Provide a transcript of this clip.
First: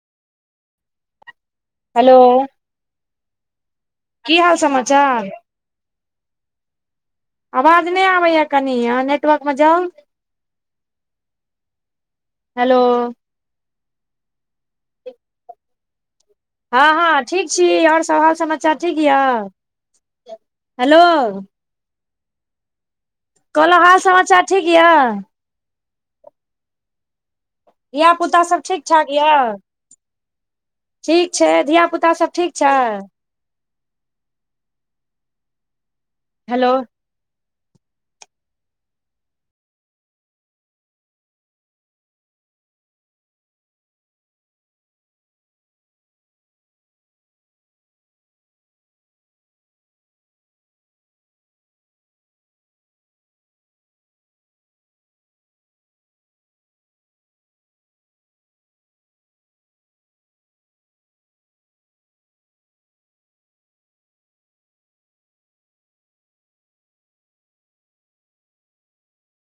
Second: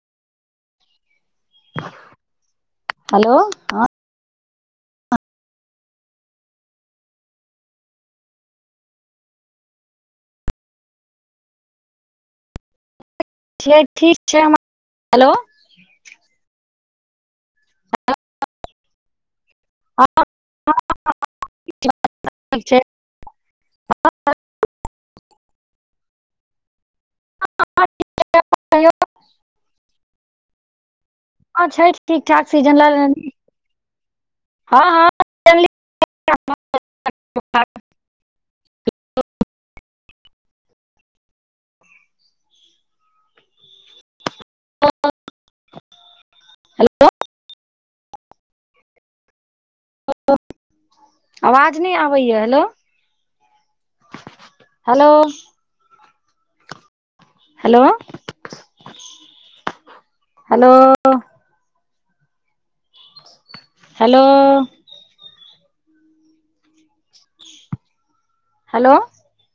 Hello hello हँ [inaudible] की हाल समाचार। आवाज नै आबैए कनि आहा नेटवर्क मे जाउ हेलो [unintelligible] हेलो हँ हँ ठीक छी और सब हाल समाचार ठीक यऽ [inaudible] हेलो [unintelligible] कहलौ हाल समाचार ठीक यऽ धिया पुता सब ठीक ठाक यऽ [inaudible] ठीक छै हँ धियापुता सब ठाक ठीक छै सीजन ल हेलो [unintelligible] [unintelligible] [inaudible] आवाज नै आबैया hello [inaudible] hello hello [inaudible] hello hello hello!